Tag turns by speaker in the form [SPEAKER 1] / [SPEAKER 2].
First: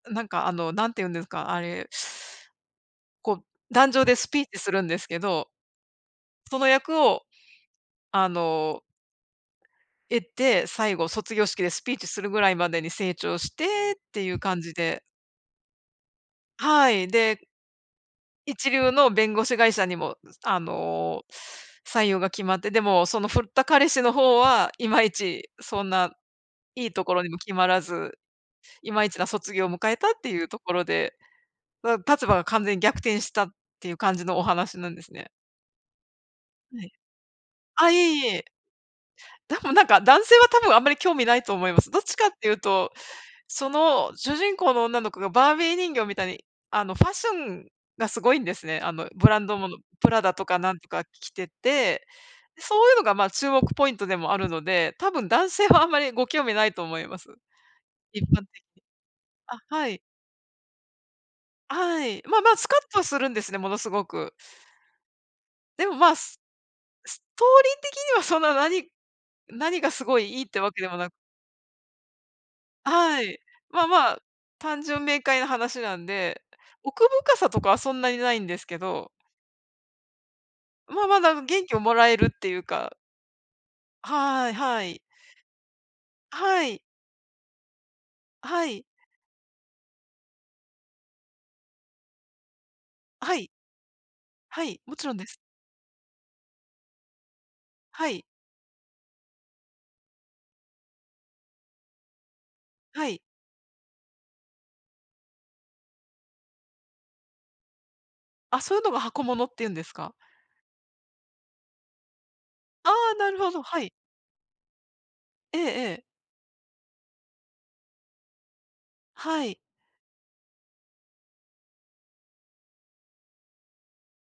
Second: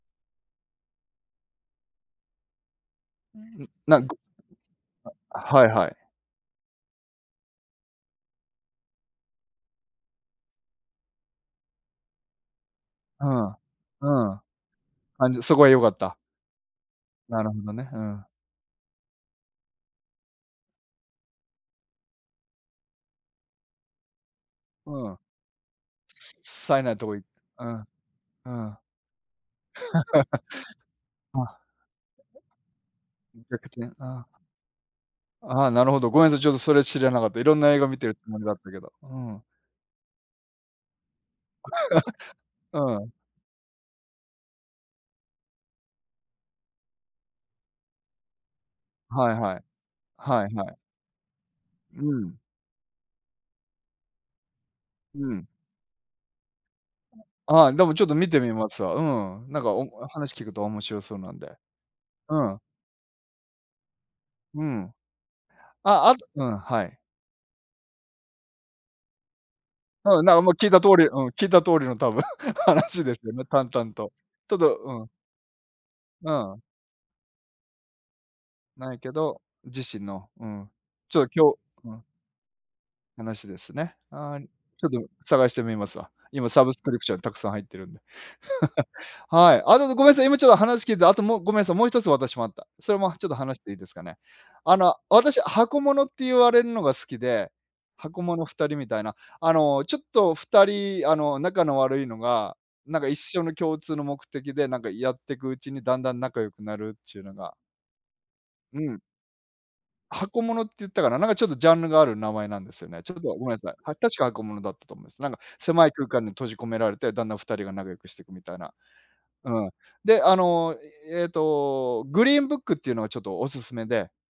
[SPEAKER 1] なんか、あの、何て言うんですか、あれこう、
[SPEAKER 2] んん、
[SPEAKER 1] 壇
[SPEAKER 2] な
[SPEAKER 1] 上
[SPEAKER 2] ん、
[SPEAKER 1] で
[SPEAKER 2] ぐ
[SPEAKER 1] スピーチするんですけ
[SPEAKER 2] [unintelligible] あ、
[SPEAKER 1] ど、
[SPEAKER 2] はいはい。
[SPEAKER 1] その役を、あの得て、最後卒業式でスピーチするぐらいまでに成
[SPEAKER 2] う
[SPEAKER 1] 長
[SPEAKER 2] ん。
[SPEAKER 1] してってい
[SPEAKER 2] う
[SPEAKER 1] う
[SPEAKER 2] ん。
[SPEAKER 1] 感じで。
[SPEAKER 2] あん、じゃ、そこは良かった。
[SPEAKER 1] はい、
[SPEAKER 2] な
[SPEAKER 1] で
[SPEAKER 2] るほどね、うん。
[SPEAKER 1] 一流の弁護士会社にも、ずあの、採用が決まって、でもその振った彼氏の方は、いま
[SPEAKER 2] う
[SPEAKER 1] い
[SPEAKER 2] ん。
[SPEAKER 1] ちそんな、
[SPEAKER 2] さえ
[SPEAKER 1] い
[SPEAKER 2] な
[SPEAKER 1] い
[SPEAKER 2] い
[SPEAKER 1] と
[SPEAKER 2] と
[SPEAKER 1] こ
[SPEAKER 2] こ、
[SPEAKER 1] ろ
[SPEAKER 2] い
[SPEAKER 1] にも決
[SPEAKER 2] う
[SPEAKER 1] ま
[SPEAKER 2] ん。う
[SPEAKER 1] ら
[SPEAKER 2] ん。
[SPEAKER 1] ず、
[SPEAKER 2] あ。
[SPEAKER 1] いまいちな卒業迎えたっていうところで、うわ立場が完全に逆転し
[SPEAKER 2] ん、
[SPEAKER 1] たっ
[SPEAKER 2] 逆転、
[SPEAKER 1] ていう感
[SPEAKER 2] あ
[SPEAKER 1] じ
[SPEAKER 2] あ。
[SPEAKER 1] のお話なんですね。
[SPEAKER 2] ああ、なるほど。ごめんなさい。ちょっとそ
[SPEAKER 1] は
[SPEAKER 2] れ
[SPEAKER 1] い。
[SPEAKER 2] 知らなかった。色んな映画
[SPEAKER 1] あ、い
[SPEAKER 2] 見て
[SPEAKER 1] え
[SPEAKER 2] るつ
[SPEAKER 1] い
[SPEAKER 2] もり
[SPEAKER 1] え。
[SPEAKER 2] だったけど。うん。
[SPEAKER 1] 多分なんか、男性は多分あんまり興味ないと思いま す。どっちかって言う
[SPEAKER 2] う
[SPEAKER 1] と、
[SPEAKER 2] ん。
[SPEAKER 1] その主人公の女の子がバービー人形みたいに、あのファッションがすごいんですね。あのブ
[SPEAKER 2] はい
[SPEAKER 1] ラン
[SPEAKER 2] は
[SPEAKER 1] ド
[SPEAKER 2] い。
[SPEAKER 1] もの、プラダと
[SPEAKER 2] はい
[SPEAKER 1] か
[SPEAKER 2] は
[SPEAKER 1] な
[SPEAKER 2] い。
[SPEAKER 1] んとか着て
[SPEAKER 2] う
[SPEAKER 1] て、
[SPEAKER 2] ん。
[SPEAKER 1] でそういうのがまあ注目ポイントでもあるので、多分
[SPEAKER 2] うん。
[SPEAKER 1] 男性はあんまりご興味ないと思います、
[SPEAKER 2] ああ、でもちょっと
[SPEAKER 1] 一
[SPEAKER 2] 見て
[SPEAKER 1] 般的に。
[SPEAKER 2] みますわ。うん。
[SPEAKER 1] あ、
[SPEAKER 2] なんか、お
[SPEAKER 1] は
[SPEAKER 2] ん
[SPEAKER 1] い。
[SPEAKER 2] あ、話聞くと面白そうなんで。
[SPEAKER 1] はい。ま
[SPEAKER 2] う
[SPEAKER 1] あまあ、
[SPEAKER 2] ん。
[SPEAKER 1] スカッとするんですね、ものすごく。
[SPEAKER 2] うん。
[SPEAKER 1] でも、
[SPEAKER 2] あ、
[SPEAKER 1] ま
[SPEAKER 2] あ
[SPEAKER 1] あ、
[SPEAKER 2] と
[SPEAKER 1] ス
[SPEAKER 2] うん、はい。
[SPEAKER 1] ストーリー的にはそんな何何がすご
[SPEAKER 2] うん、な、
[SPEAKER 1] い
[SPEAKER 2] あ
[SPEAKER 1] い
[SPEAKER 2] ん、
[SPEAKER 1] いっ
[SPEAKER 2] もう
[SPEAKER 1] て
[SPEAKER 2] 聞い
[SPEAKER 1] わ
[SPEAKER 2] た
[SPEAKER 1] けで
[SPEAKER 2] 通
[SPEAKER 1] も
[SPEAKER 2] りう
[SPEAKER 1] な
[SPEAKER 2] ん、聞いた通りの多分
[SPEAKER 1] あ、
[SPEAKER 2] 話です
[SPEAKER 1] は
[SPEAKER 2] よ
[SPEAKER 1] い。
[SPEAKER 2] ね、淡
[SPEAKER 1] まあ
[SPEAKER 2] 々
[SPEAKER 1] ま
[SPEAKER 2] と。
[SPEAKER 1] あ、
[SPEAKER 2] ちょっと
[SPEAKER 1] 単
[SPEAKER 2] う
[SPEAKER 1] 純
[SPEAKER 2] ん。
[SPEAKER 1] 明快な話なん
[SPEAKER 2] う
[SPEAKER 1] で、
[SPEAKER 2] ん。
[SPEAKER 1] 奥深さとかはそんなにないんですけ
[SPEAKER 2] ない
[SPEAKER 1] ど。
[SPEAKER 2] けど、自身の、うん。
[SPEAKER 1] まあ、
[SPEAKER 2] ち
[SPEAKER 1] ま
[SPEAKER 2] ょっ
[SPEAKER 1] だ、む
[SPEAKER 2] 今日
[SPEAKER 1] 元気をも
[SPEAKER 2] うん。
[SPEAKER 1] らえるっていうか。
[SPEAKER 2] 話ですね。あん、
[SPEAKER 1] はいは
[SPEAKER 2] ちょっと、
[SPEAKER 1] い。
[SPEAKER 2] 探してみますわ。
[SPEAKER 1] あ、
[SPEAKER 2] 今サ
[SPEAKER 1] は
[SPEAKER 2] ブス
[SPEAKER 1] い。
[SPEAKER 2] クリプション沢山入ってるんで。
[SPEAKER 1] はい。
[SPEAKER 2] はい。あと、うどごめんなさい、今ちょっと話聞いて、あともうごめんさい、もう一つ私もあった。それもちょ
[SPEAKER 1] あ、
[SPEAKER 2] っと
[SPEAKER 1] はい。
[SPEAKER 2] 話していいですかね。
[SPEAKER 1] は
[SPEAKER 2] あ
[SPEAKER 1] い、
[SPEAKER 2] の、
[SPEAKER 1] も
[SPEAKER 2] あ、
[SPEAKER 1] ちろんです。
[SPEAKER 2] 私、箱物って言われんのが好きで、
[SPEAKER 1] は
[SPEAKER 2] 箱
[SPEAKER 1] い。
[SPEAKER 2] 物2人みたいな。あの、ちょっと2人、あの仲の悪いのが、なんか
[SPEAKER 1] は
[SPEAKER 2] 一
[SPEAKER 1] い。
[SPEAKER 2] 緒の共通の目的でなんかやってくうちにだんだん仲良くなるっちゅうのが
[SPEAKER 1] あ、そう
[SPEAKER 2] う
[SPEAKER 1] いうのが
[SPEAKER 2] ん。
[SPEAKER 1] 箱物って言うんですか？
[SPEAKER 2] 箱物って言ったかな？なんかちょっとジャンルがある名前なんですよ
[SPEAKER 1] あ
[SPEAKER 2] ね。ちょ
[SPEAKER 1] あ、
[SPEAKER 2] っと
[SPEAKER 1] なる
[SPEAKER 2] ごめん
[SPEAKER 1] ほ
[SPEAKER 2] な
[SPEAKER 1] ど、
[SPEAKER 2] さい。
[SPEAKER 1] はい。
[SPEAKER 2] あ、確か箱物だったと思います。なんか
[SPEAKER 1] ええ
[SPEAKER 2] 狭い
[SPEAKER 1] ええ。
[SPEAKER 2] 空間に閉じ込められて、だんだん2人が仲良くしてくみたいな。
[SPEAKER 1] はい。
[SPEAKER 2] うん。で、あの、えっと、グリーンブックっていうのはちょっとお勧めで